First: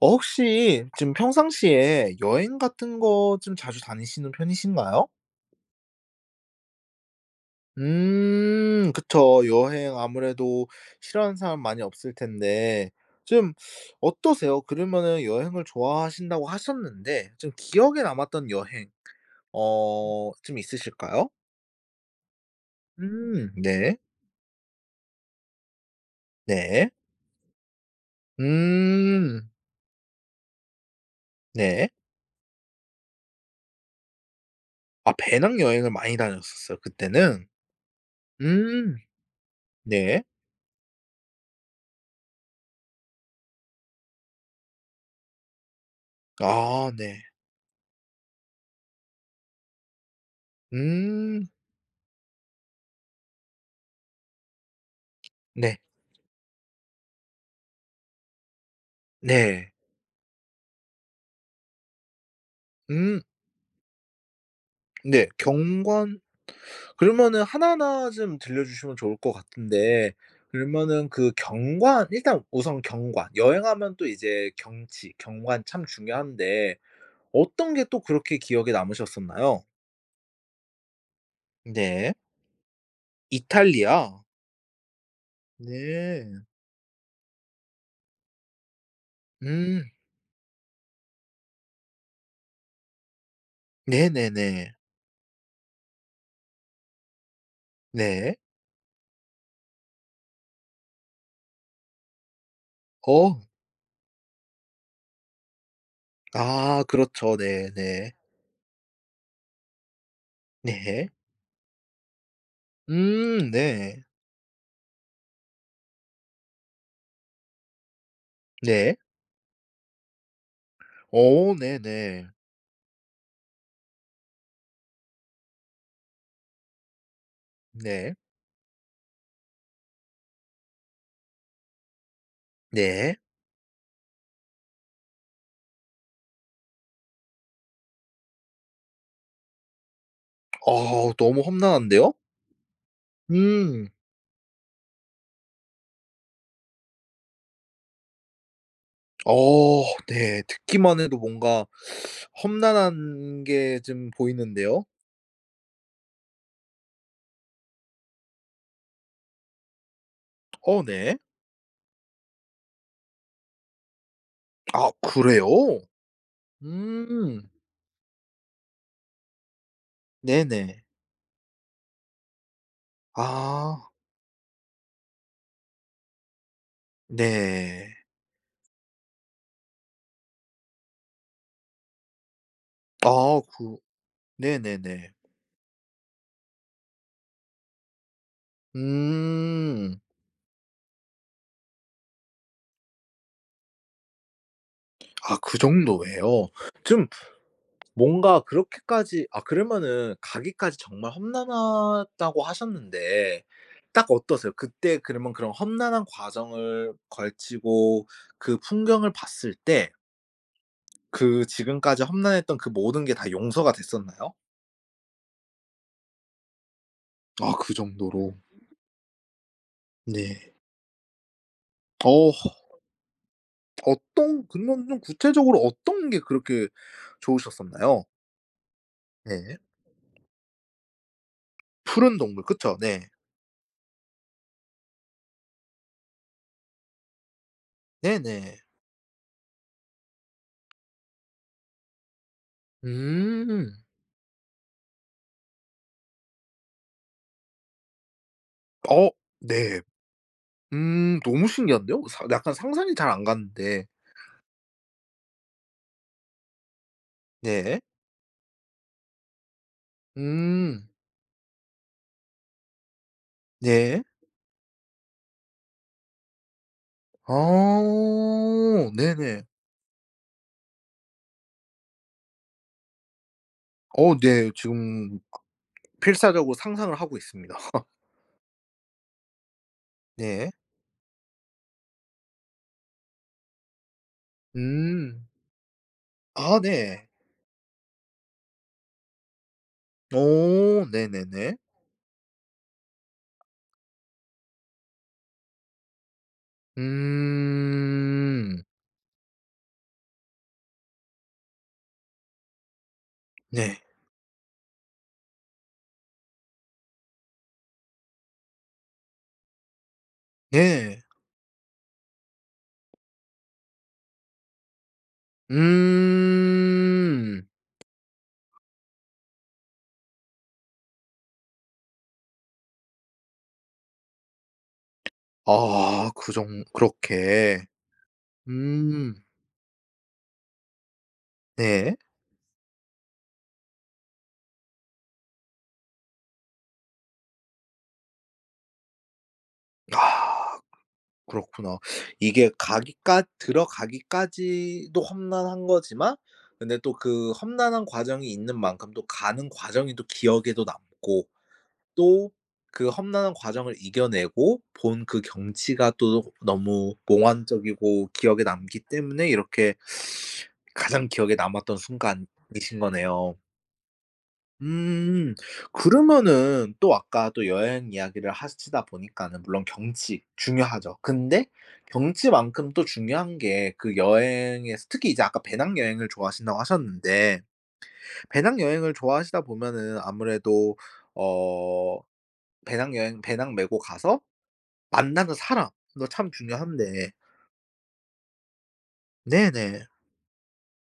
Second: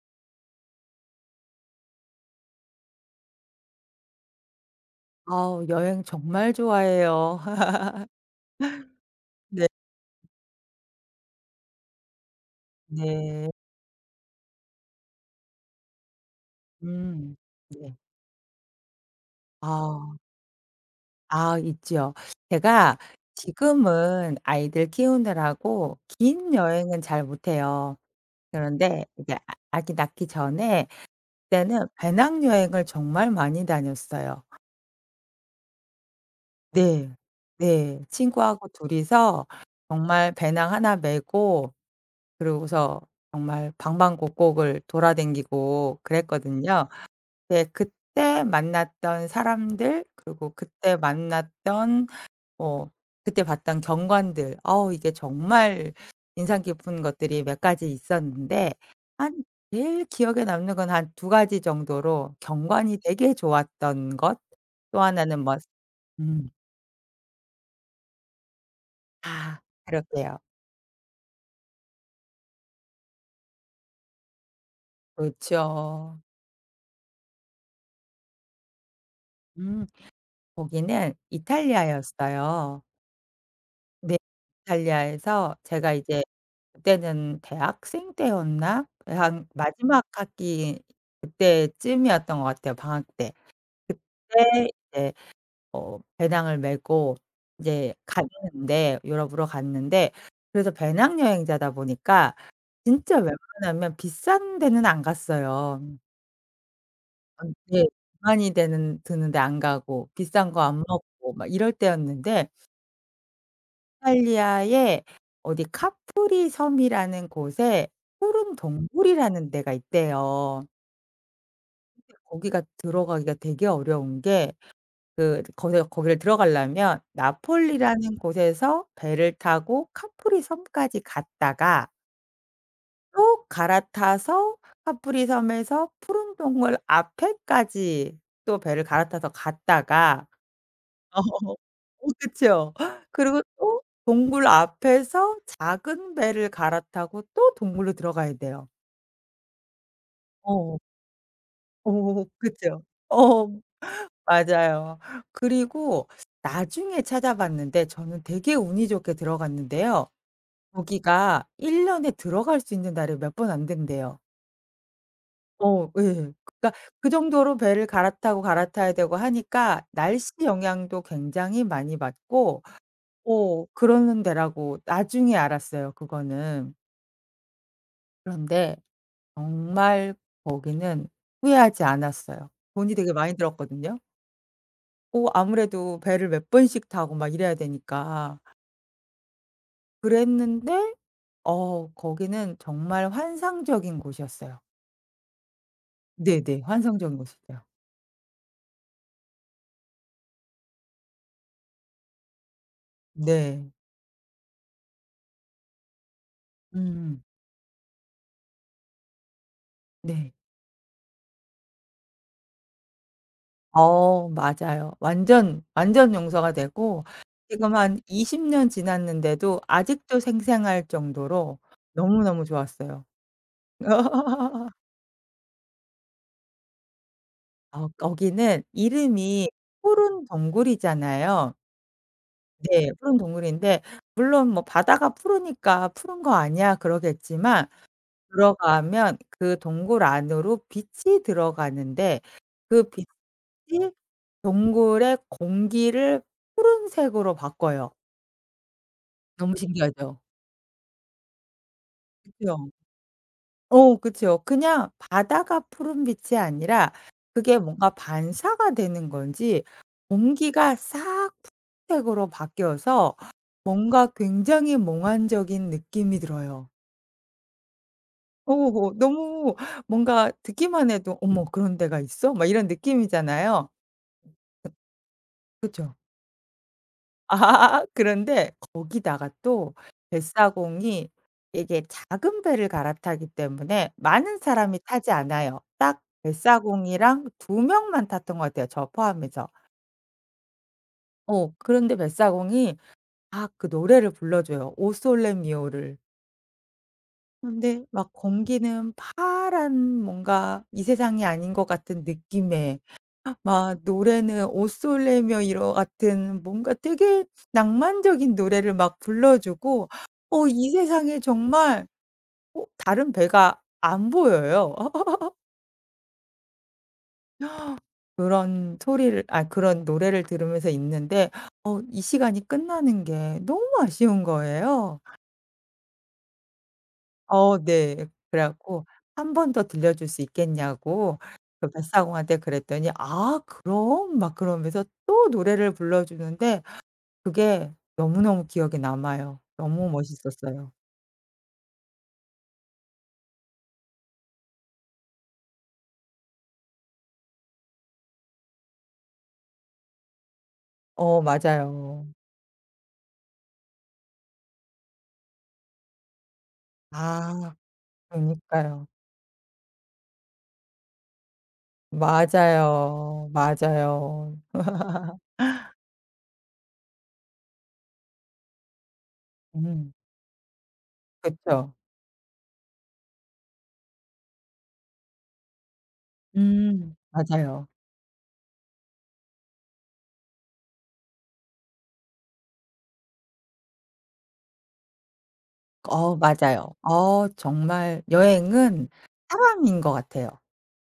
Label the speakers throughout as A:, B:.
A: 혹시 지금 평상시에 여행 같은 거 좀 자주 다니시는 편이신가요?
B: 아우 여행 정말 좋아해요.
A: 그쵸.
B: 네
A: 여행 아무래도 싫어하는 사람 많이 없을 텐데
B: 네.
A: 좀 어떠세요? 그러면은 여행을 좋아하신다고 하셨는데
B: 음.
A: 좀
B: 네.
A: 기억에 남았던 여행
B: 아.
A: 좀 있으실까요?
B: 아 있지요. 제가
A: 네.
B: 지금은 아이들 키우느라고 긴
A: 네.
B: 여행은 잘 못해요. 그런데 이제
A: 음
B: 아기 낳기 전에 그때는
A: 네.
B: 배낭여행을 정말 많이 다녔어요.
A: 아 배낭여행을 많이 다녔었어요
B: 네.
A: 그때는?
B: 네. 친구하고
A: 음
B: 둘이서
A: 네.
B: 정말 배낭 하나 메고 그러고서 정말 방방곡곡을 돌아다니고 그랬거든요.
A: 아 네.
B: 네. 그때 만났던 사람들 그리고 그때
A: 음
B: 만났던 뭐 그때 봤던 경관들 어우 이게
A: 네.
B: 정말 인상 깊은 것들이 몇 가지 있었는데 한
A: 네.
B: 제일 기억에 남는 건 한 두 가지 정도로 경관이
A: 음
B: 되게 좋았던 것 또
A: 네.
B: 하나는 뭐
A: 경관
B: 음
A: 그러면은 하나하나 좀 들려주시면 좋을 것
B: 아
A: 같은데
B: 그럴게요.
A: 그러면은 그 경관 일단 우선 경관 여행하면 또 이제 경치, 경관 참
B: 그렇죠.
A: 중요한데 어떤 게 또 그렇게 기억에 남으셨었나요?
B: 음 거기는
A: 네.
B: 이탈리아였어요.
A: 이탈리아.
B: 네. 이탈리아에서 제가 이제
A: 네.
B: 그때는 대학생 때였나? 한
A: 음.
B: 마지막 학기 그때쯤이었던 것 같아요, 방학 때. 그때
A: 네네네.
B: 이제 배낭을 메고 이제
A: 네.
B: 갔는데 유럽으로 갔는데 그래서 배낭 여행자다 보니까 진짜
A: 어.
B: 웬만하면 비싼 데는 안 갔어요.
A: 아 그렇죠. 네네.
B: 네.
A: 네.
B: 많이 되는 드는데 안 가고 비싼 거 안
A: 네.
B: 먹고 막 이럴 때였는데
A: 네.
B: 이탈리아의 어디 카프리 섬이라는 곳에 푸른
A: 네.
B: 동굴이라는 데가 있대요.
A: 어 네네.
B: 거기가 들어가기가 되게 어려운 게 그 거기를 들어가려면
A: 네.
B: 나폴리라는 곳에서 배를 타고 카프리 섬까지 갔다가
A: 네.
B: 또 갈아타서 카프리 섬에서 푸른 동굴 앞에까지 또 배를 갈아타서 갔다가
A: 어 너무
B: 어. 어
A: 험난한데요?
B: 그쵸. 그리고 또
A: 음.
B: 동굴 앞에서 작은 배를 갈아타고 또 동굴로 들어가야 돼요.
A: 어 네.
B: 어.
A: 듣기만 해도 뭔가
B: 어 그쵸.
A: 험난한
B: 어
A: 게 좀 보이는데요.
B: 맞아요. 그리고 나중에 찾아봤는데 저는 되게 운이 좋게 들어갔는데요.
A: 어 네.
B: 거기가 1 년에 들어갈 수 있는 날이 몇 번 안 된대요.
A: 아 그래요?
B: 어 예. 그러니까 그
A: 음.
B: 정도로 배를 갈아타고 갈아타야 되고 하니까 날씨
A: 네네.
B: 영향도 굉장히 많이 받고 어
A: 아
B: 그러는 데라고 나중에 알았어요 그거는.
A: 네.
B: 그런데 정말 거기는 후회하지 않았어요. 돈이
A: 아
B: 되게 많이
A: 그
B: 들었거든요.
A: 네네네.
B: 어 아무래도 배를 몇 번씩 타고 막 이래야 되니까.
A: 음.
B: 그랬는데 어 거기는 정말 환상적인 곳이었어요.
A: 아 그 정도예요.
B: 네네.
A: 좀
B: 환상적인 곳이었어요.
A: 뭔가 그렇게까지 아 그러면은 가기까지 정말 험난하다고 하셨는데
B: 네.
A: 딱 어떠세요? 그때 그러면 그런 험난한 과정을
B: 음.
A: 걸치고 그 풍경을 봤을 때
B: 네.
A: 그 지금까지 험난했던 그 모든 게 다 용서가
B: 어
A: 됐었나요?
B: 맞아요. 완전 용서가 되고
A: 아 그
B: 지금 한
A: 정도로.
B: 20년 지났는데도 아직도
A: 네.
B: 생생할 정도로
A: 어
B: 너무너무 좋았어요.
A: 어떤 그러면 좀 구체적으로 어떤 게 그렇게
B: 어
A: 좋으셨었나요?
B: 거기는 이름이
A: 네.
B: 푸른 동굴이잖아요.
A: 푸른 동굴 그쵸?
B: 네.
A: 네.
B: 푸른 동굴인데 물론 뭐 바다가 푸르니까 '푸른 거 아니야?' 그러겠지만
A: 네네.
B: 들어가면 그 동굴 안으로 빛이 들어가는데 그
A: 음.
B: 빛이 동굴의 공기를 푸른색으로 바꿔요.
A: 어
B: 너무
A: 네.
B: 신기하죠.
A: 너무 신기한데요? 사 약간
B: 그쵸.
A: 상상이 잘 안 가는데.
B: 어 그쵸. 그냥 바다가 푸른 빛이 아니라 그게
A: 네.
B: 뭔가 반사가 되는 건지 공기가
A: 음.
B: 싹 푸른색으로 바뀌어서
A: 네.
B: 뭔가 굉장히 몽환적인 느낌이 들어요.
A: 아
B: 어
A: 네네.
B: 너무 뭔가 듣기만 해도 '어머 그런 데가 있어?' 막 이런 느낌이잖아요.
A: 어 네. 지금
B: 그쵸?
A: 필사적으로 상상을 하고 있습니다.
B: 아 그런데 거기다가 또
A: 네.
B: 뱃사공이 이게 작은 배를 갈아타기 때문에 많은 사람이 타지
A: 음.
B: 않아요. 딱
A: 아 네.
B: 뱃사공이랑 두 명만 탔던 것 같아요, 저 포함해서.
A: 오
B: 어
A: 네네네.
B: 그런데 뱃사공이 막 그 노래를 불러줘요, 오 솔레 미오를. 근데 막
A: 음.
B: 공기는 파란 뭔가 이 세상이 아닌 것 같은 느낌의 막
A: 네.
B: 노래는 옷솔레며 이러 같은 뭔가 되게 낭만적인 노래를 막 불러 주고 어 이
A: 네.
B: 세상에 정말 어 다른 배가 안 보여요.
A: 음.
B: 그런 소리를 아 그런 노래를 들으면서 있는데 어 이 시간이 끝나는 게 너무 아쉬운 거예요.
A: 아 그정
B: 어
A: 그렇게.
B: 네. 그래 갖고
A: 음.
B: 한 번 더 들려 줄 수 있겠냐고 그
A: 네.
B: 뱃사공한테 그랬더니 "아 그럼." 막 그러면서 또 노래를 불러 주는데 그게 너무너무 기억에 남아요. 너무
A: 아.
B: 멋있었어요.
A: 그렇구나. 이게 가기까 들어가기까지도 험난한 거지만 근데 또 그 험난한 과정이 있는 만큼 또 가는 과정이 또 기억에도
B: 어
A: 남고
B: 맞아요.
A: 또 그 험난한 과정을 이겨내고 본 그 경치가 또 너무
B: 아.
A: 몽환적이고 기억에 남기
B: 그니까요.
A: 때문에 이렇게 가장 기억에 남았던 순간이신
B: 맞아요.
A: 거네요.
B: 맞아요.
A: 음. 그러면은 또 아까 또 여행 이야기를 하시다 보니까는 물론
B: 음
A: 경치 중요하죠. 근데
B: 그쵸.
A: 경치만큼 또 중요한 게 그 여행에서 특히 이제 아까 배낭여행을 좋아하신다고 하셨는데
B: 맞아요.
A: 배낭여행을 좋아하시다 보면은 아무래도 어 배낭 메고 가서 만나는 사람도
B: 어
A: 참
B: 맞아요.
A: 중요한데
B: 어 정말 여행은 사람인
A: 네네.
B: 것 같아요.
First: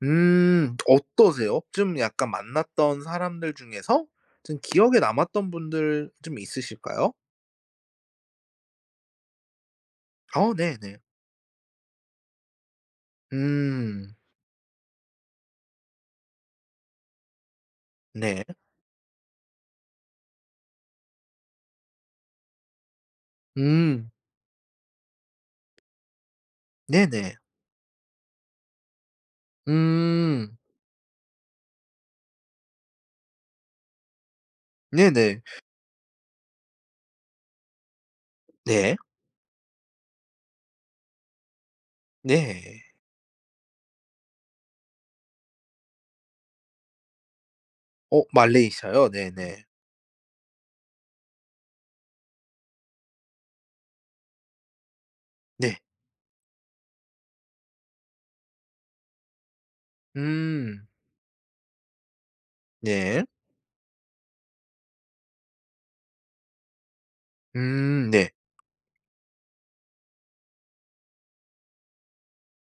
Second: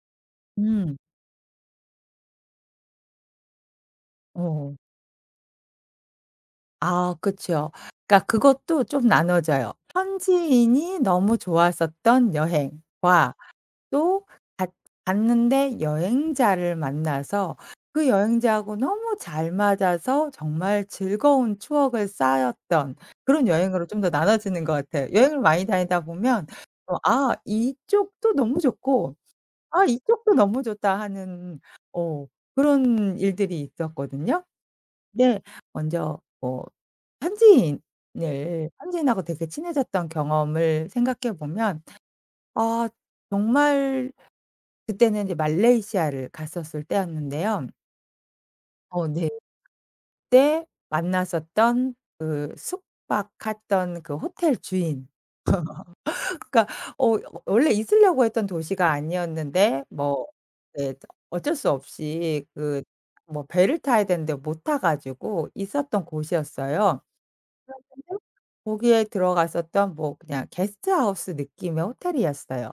B: 음
A: 어떠세요? 좀 약간 만났던 사람들 중에서 좀
B: 어.
A: 기억에 남았던 분들 좀 있으실까요?
B: 아 그쵸. 그러니까 그것도 좀 나눠져요.
A: 어 네네.
B: 현지인이 너무 좋았었던 여행과
A: 음.
B: 또 갔 갔는데 여행자를 만나서 그
A: 네.
B: 여행자하고 너무 잘 맞아서 정말 즐거운 추억을 쌓였던 그런 여행으로 좀
A: 음.
B: 더 나눠지는 것 같아요. 여행을 많이 다니다 보면 어 '아
A: 네네.
B: 이쪽도 너무 좋고 아 이쪽도
A: 음.
B: 너무 좋다.' 하는 어 그런 일들이 있었거든요. 근데
A: 네네.
B: 먼저 뭐 현지인을
A: 네.
B: 현지인하고 되게 친해졌던 경험을 생각해 보면
A: 네.
B: 아 정말 그때는 이제 말레이시아를 갔었을 때였는데요.
A: 어
B: 어
A: 말레이시아요?
B: 네.
A: 네네.
B: 그때 만났었던 그 숙박했던 그 호텔 주인
A: 네.
B: 그러니까 어 원래 있으려고 했던 도시가 아니었는데 뭐
A: 음.
B: 예 어쩔 수 없이 그
A: 네.
B: 뭐 배를 타야 되는데 못 타 가지고 있었던 곳이었어요. 근데
A: 네.
B: 거기에 들어갔었던 뭐 그냥 게스트하우스 느낌의 호텔이었어요.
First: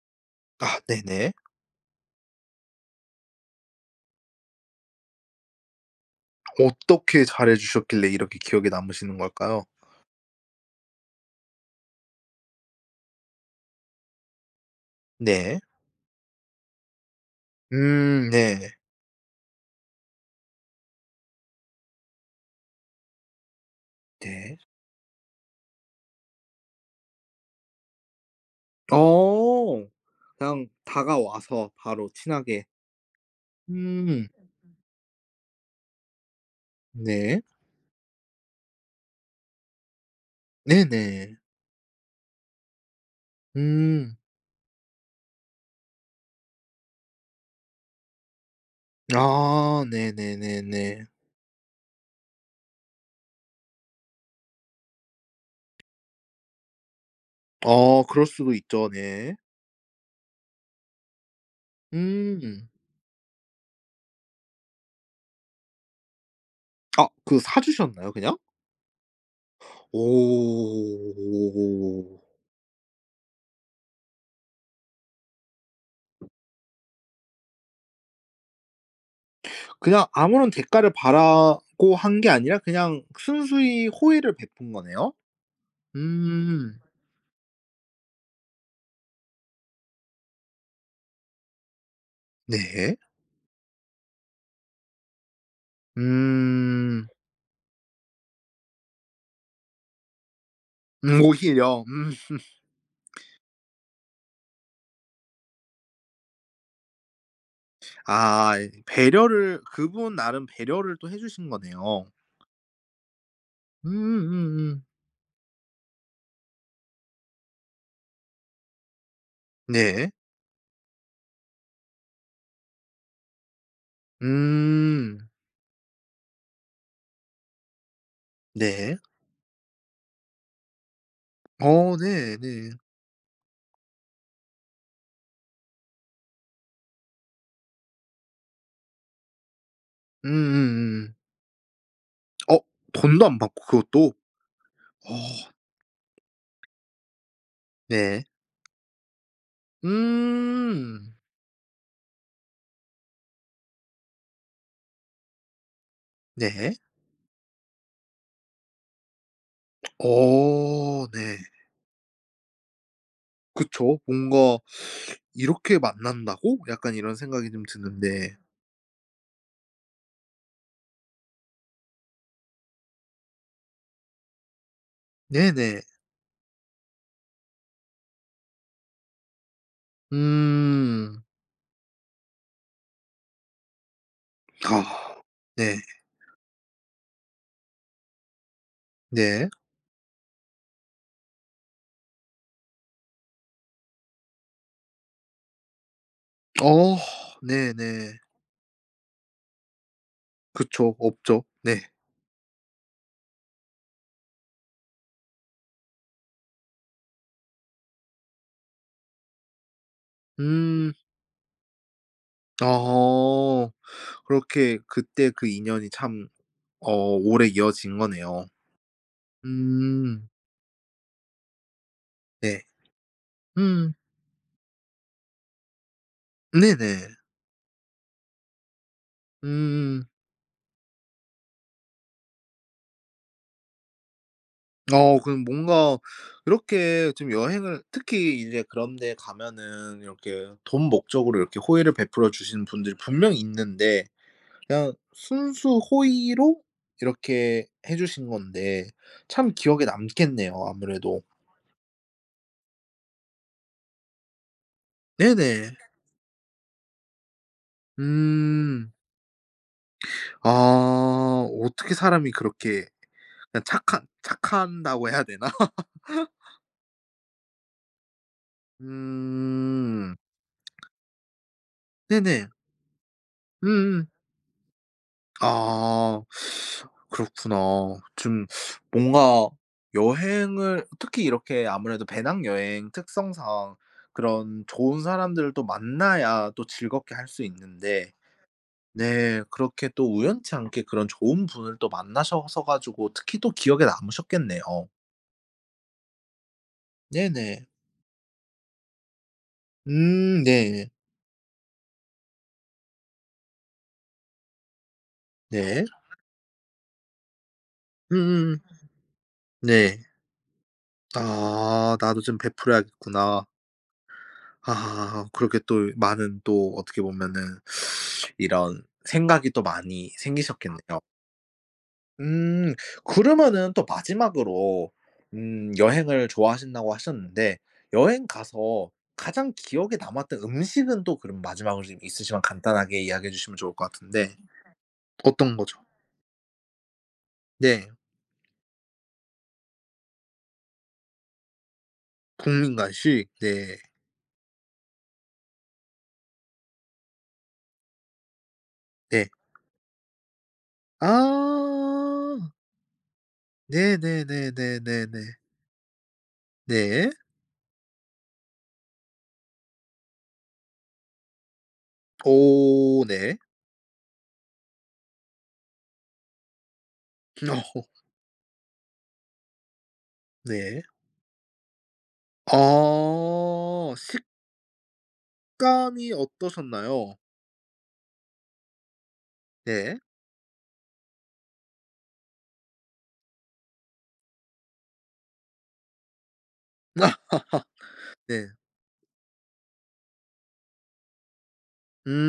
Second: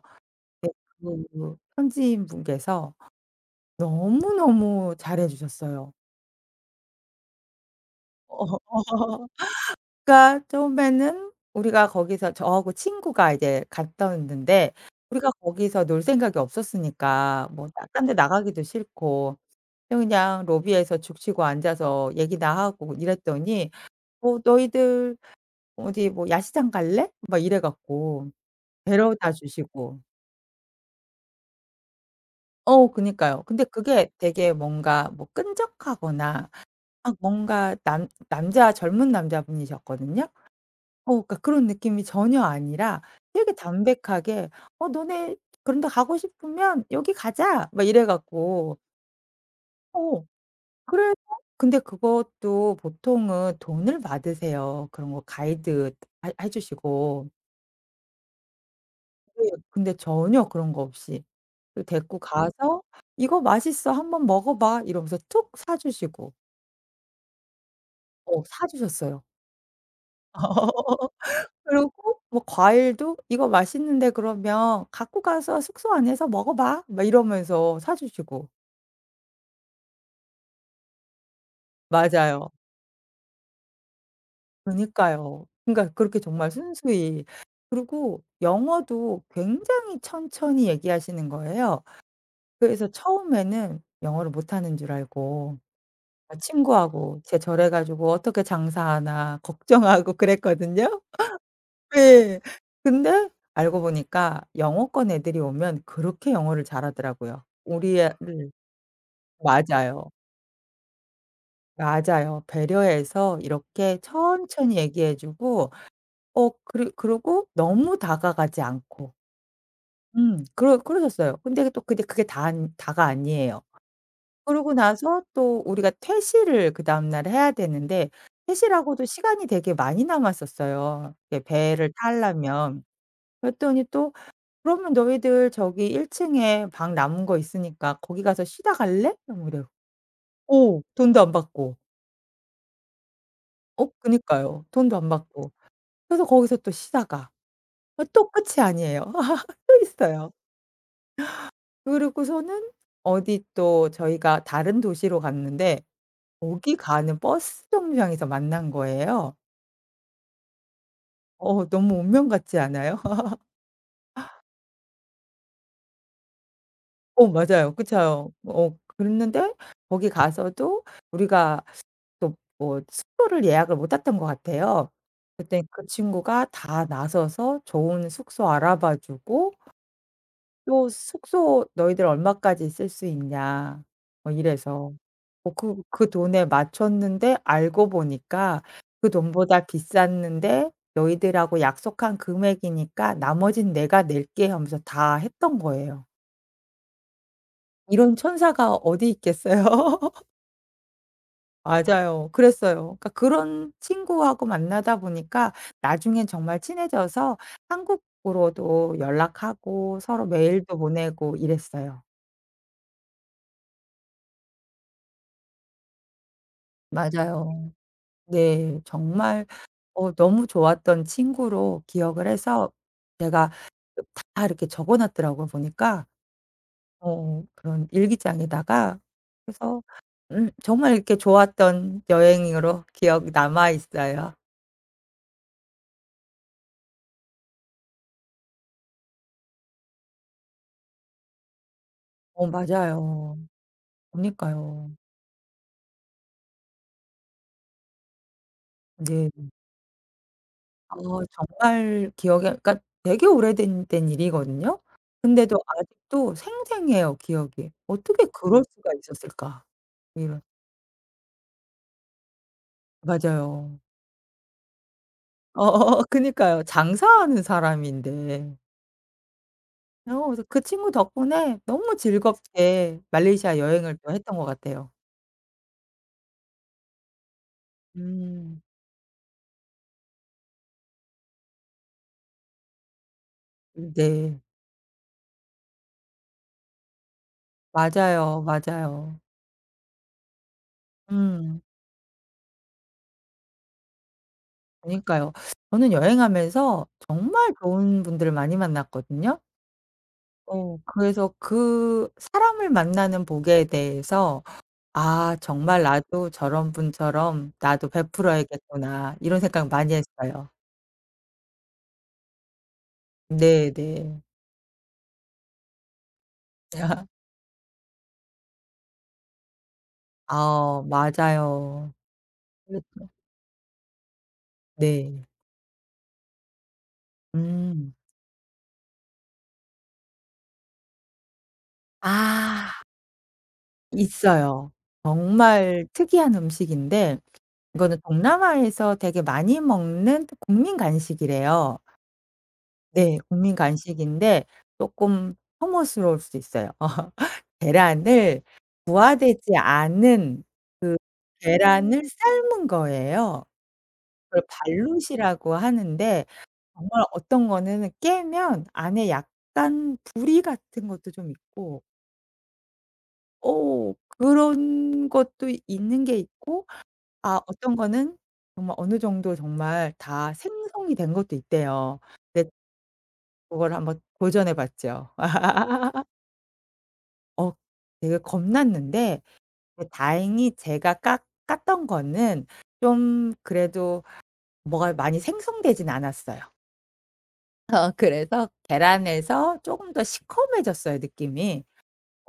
A: 아
B: 음.
A: 네네.
B: 그 현지인 분께서 너무너무 잘해 주셨어요.
A: 어떻게 잘해 주셨길래 이렇게 기억에
B: 어.
A: 남으시는 걸까요?
B: 그러니까 처음에는 우리가 거기서 저하고 친구가 이제 갔었는데 우리가
A: 네.
B: 거기서 놀 생각이 없었으니까 뭐 나 딴 데 나가기도
A: 네.
B: 싫고 그냥 로비에서 죽치고 앉아서 얘기나 하고 이랬더니 "어
A: 네.
B: 너희들 어디 뭐 야시장 갈래?" 막 이래 갖고 데려다
A: 어.
B: 주시고
A: 그냥 다가와서 바로 친하게.
B: 어 그니까요. 근데 그게
A: 음.
B: 되게 뭔가 뭐 끈적하거나 막
A: 네.
B: 뭔가 남 남자 젊은 남자분이셨거든요. 어
A: 네네.
B: 그러니까 그런 느낌이 전혀 아니라 되게
A: 음.
B: 담백하게 "어 너네 그런데 가고 싶으면 여기 가자." 막 이래 갖고
A: 아
B: 어
A: 네네네네.
B: 그래서 근데 그것도 보통은 돈을 받으세요. 그런 거 가이드 해 주시고.
A: 어 그럴 수도 있죠. 네.
B: 네. 근데 전혀 그런 거 없이 그 데리고
A: 음.
B: 가서 "이거 맛있어. 한번 먹어 봐." 이러면서 툭 사 주시고.
A: 아 그 사 주셨나요 그냥?
B: 어 사 주셨어요.
A: 오.
B: 그리고 뭐 과일도 "이거 맛있는데 그러면 갖고 가서 숙소 안에서 먹어 봐." 막 이러면서 사 주시고.
A: 그냥 아무런 대가를 바라고 한 게
B: 맞아요.
A: 아니라 그냥 순수히 호의를 베푼 거네요?
B: 그니까요. 그러니까 그렇게 정말
A: 음.
B: 순수히. 그리고 영어도 굉장히 천천히 얘기하시는 거예요. 그래서
A: 네.
B: 처음에는 영어를 못하는 줄 알고
A: 음.
B: 친구하고 제 절해 가지고 어떻게 장사하나 걱정하고 그랬거든요.
A: 오히려. 음.
B: 네, 근데 알고 보니까 영어권 애들이 오면 그렇게 영어를 잘하더라고요. 우리 애를
A: 아 배려를
B: 맞아요.
A: 그분 나름 배려를 또 해 주신 거네요.
B: 맞아요. 배려해서 이렇게 천천히
A: 음음음.
B: 얘기해 주고 어 그리 그고 너무 다가가지 않고
A: 네.
B: 그러셨어요. 근데 또 근데 그게 다 아니 다가 아니에요. 그러고 나서
A: 음.
B: 또 우리가 퇴실을 그다음 날 해야 되는데
A: 네.
B: 퇴실하고도 시간이 되게 많이 남았었어요, 이게 배를
A: 어 네네.
B: 타려면. 그랬더니 또 "그러면 너희들 저기 1 층에 방 남은 거 있으니까 거기 가서 쉬다 갈래?" 뭐 이래요. 어
A: 음음음.
B: 돈도 안 받고.
A: 어 돈도 안 받고
B: 어?
A: 그것도?
B: 그니까요. 돈도 안
A: 어
B: 받고. 그래서 거기서 또 쉬다가 아
A: 네.
B: 또 끝이 아니에요. 또 있어요.
A: 음.
B: 그리고서는 어디 또 저희가 다른 도시로 갔는데
A: 네.
B: 거기 가는 버스 정류장에서 만난 거예요.
A: 어 네.
B: 어 너무 운명 같지 않아요?
A: 그쵸. 뭔가 '이렇게 만난다고?' 약간 이런
B: 어
A: 생각이 좀
B: 맞아요. 그쵸.
A: 드는데.
B: 어 그랬는데 거기 가서도 우리가 또 뭐 숙소를 예약을 못 했던 것 같아요. 그때
A: 네네.
B: 그 친구가 다 나서서 좋은 숙소 알아봐 주고 또
A: 음.
B: "숙소 너희들 얼마까지 쓸 수 있냐." 뭐 이래서.
A: 아.
B: 어
A: 네.
B: 그 돈에 맞췄는데 알고 보니까 그
A: 네.
B: 돈보다 비쌌는데 "너희들하고 약속한 금액이니까 나머진 내가 낼게." 하면서 다 했던 거예요.
A: 어 네네.
B: 이런 천사가 어디 있겠어요.
A: 그쵸. 없죠. 네.
B: 맞아요. 그랬어요. 그러니까 그런 친구하고 만나다 보니까 나중엔 정말 친해져서 한국으로도 연락하고 서로 메일도
A: 음.
B: 보내고 이랬어요.
A: 어. 그렇게 그때 그 인연이 참 오래
B: 맞아요.
A: 이어진 거네요.
B: 네. 정말 어
A: 음.
B: 너무 좋았던 친구로 기억을
A: 네.
B: 해서 제가
A: 음.
B: 다 이렇게 적어 놨더라고요 보니까.
A: 네네.
B: 어 그런 일기장에다가. 그래서
A: 음.
B: 정말 이렇게 좋았던 여행으로 기억이 남아 있어요.
A: 어 그럼 뭔가 이렇게 좀 여행을 특히 이제 그런 데 가면은 이렇게 돈 목적으로 이렇게 호의를 베풀어
B: 어
A: 주시는 분들이 분명히
B: 맞아요.
A: 있는데
B: 그니까요.
A: 그냥 순수 호의로 이렇게 해 주신 건데
B: 네.
A: 참 기억에 남겠네요
B: 아
A: 아무래도.
B: 정말 기억에 그러니까 되게 오래된 된 일이거든요. 근데도
A: 네네.
B: 아직도 생생해요 기억이. 어떻게 그럴
A: 음.
B: 수가 있었을까? 이런
A: 아 어떻게 사람이 그렇게 그냥
B: 맞아요.
A: 착한다고 해야 되나?
B: 어어 그니까요. 장사하는 사람인데.
A: 음.
B: 어 그래서 그 친구 덕분에 너무
A: 네네.
B: 즐겁게 말레이시아 여행을
A: 음음.
B: 또 했던 것 같아요.
A: 아. 그렇구나. 좀
B: 음.
A: 뭔가 여행을 특히 이렇게 아무래도 배낭여행 특성상
B: 네.
A: 그런 좋은 사람들을 또 만나야 또 즐겁게 할 수 있는데
B: 맞아요, 맞아요.
A: 네 그렇게 또 우연치 않게 그런 좋은
B: 음.
A: 분을 또 만나셔서 가지고 특히 또 기억에 남으셨겠네요.
B: 그니까요. 저는 여행하면서 정말
A: 네네.
B: 좋은 분들을 많이 만났거든요. 어
A: 네.
B: 그래서 그 사람을 만나는 복에 대해서 '아 정말
A: 네.
B: 나도 저런 분처럼 나도
A: 음음.
B: 베풀어야겠구나.' 이런 생각 많이
A: 네.
B: 했어요.
A: 아 나도 좀 베풀어야겠구나.
B: 네네.
A: 아 그렇게 또 많은 또 어떻게 보면은 이런 생각이 또 많이 생기셨겠네요.
B: 아 맞아요.
A: 음
B: 그렇죠.
A: 그러면은 또 마지막으로
B: 네.
A: 여행을 좋아하신다고 하셨는데
B: 음.
A: 여행 가서 가장 기억에 남았던 음식은 또 그럼 마지막으로 좀 있으시면
B: 아.
A: 간단하게 이야기해 주시면 좋을 것 같은데
B: 있어요.
A: 어떤 거죠?
B: 정말 특이한 음식인데
A: 네.
B: 이거는 동남아에서 되게 많이 먹는 국민 간식이래요.
A: 국민
B: 네.
A: 간식.
B: 국민
A: 네.
B: 간식인데 쪼끔 혐오스러울 수 있어요. 계란을
A: 네.
B: 부화되지 않은 계란을
A: 아.
B: 삶은 거예요. 그걸
A: 네네네네네네. 네. 네, 네,
B: 발룻이라고 하는데
A: 네, 네,
B: 정말
A: 네.
B: 어떤 거는 깨면 안에 약간 부리 같은 것도 좀 있고
A: 오 네.
B: 어 그런 것도 있는 게 있고 아
A: 어
B: 어떤 거는 정말 어느 정도 정말 다
A: 네.
B: 생성이 된 것도 있대요. 근데 그걸
A: 아.
B: 한번 도전해 봤죠.
A: 식감이 어떠셨나요?
B: 어 되게 겁났는데 네,
A: 네.
B: 다행히 제가 깎 깠던 거는 좀 그래도 뭐가 많이 생성되진 않았어요.
A: 아,
B: 어
A: 네.
B: 그래서 계란에서 조금 더 시커매졌어요 느낌이.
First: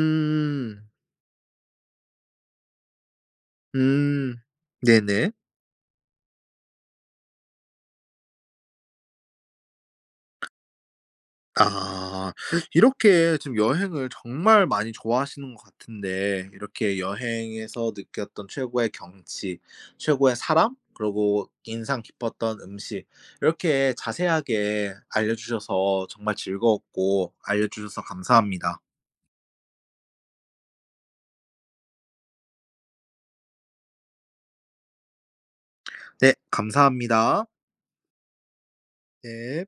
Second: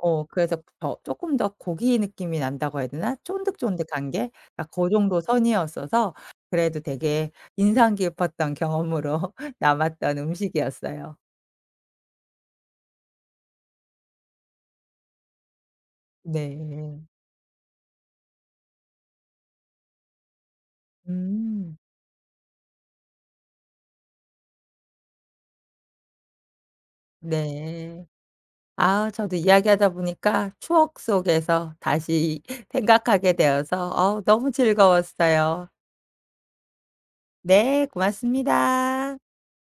B: 어 그래서 더 조금 더 고기 느낌이 난다고 해야 되나? 쫀득쫀득한 게
A: 음.
B: 그러니까 그 정도
A: 네네.
B: 선이었어서 그래도 되게 인상 깊었던 경험으로 남았던 음식이었어요.
A: 아. 이렇게 지금 여행을 정말 많이 좋아하시는 것 같은데
B: 네.
A: 이렇게 여행에서 느꼈던 최고의 경치, 최고의 사람, 그리고
B: 음.
A: 인상 깊었던 음식 이렇게 자세하게 알려주셔서 정말 즐거웠고 알려주셔서
B: 네.
A: 감사합니다.
B: 아 저도 이야기하다 보니까 추억 속에서 다시 생각하게 되어서 어 너무 즐거웠어요.
A: 네. 감사합니다.
B: 네 고맙습니다.
A: 네.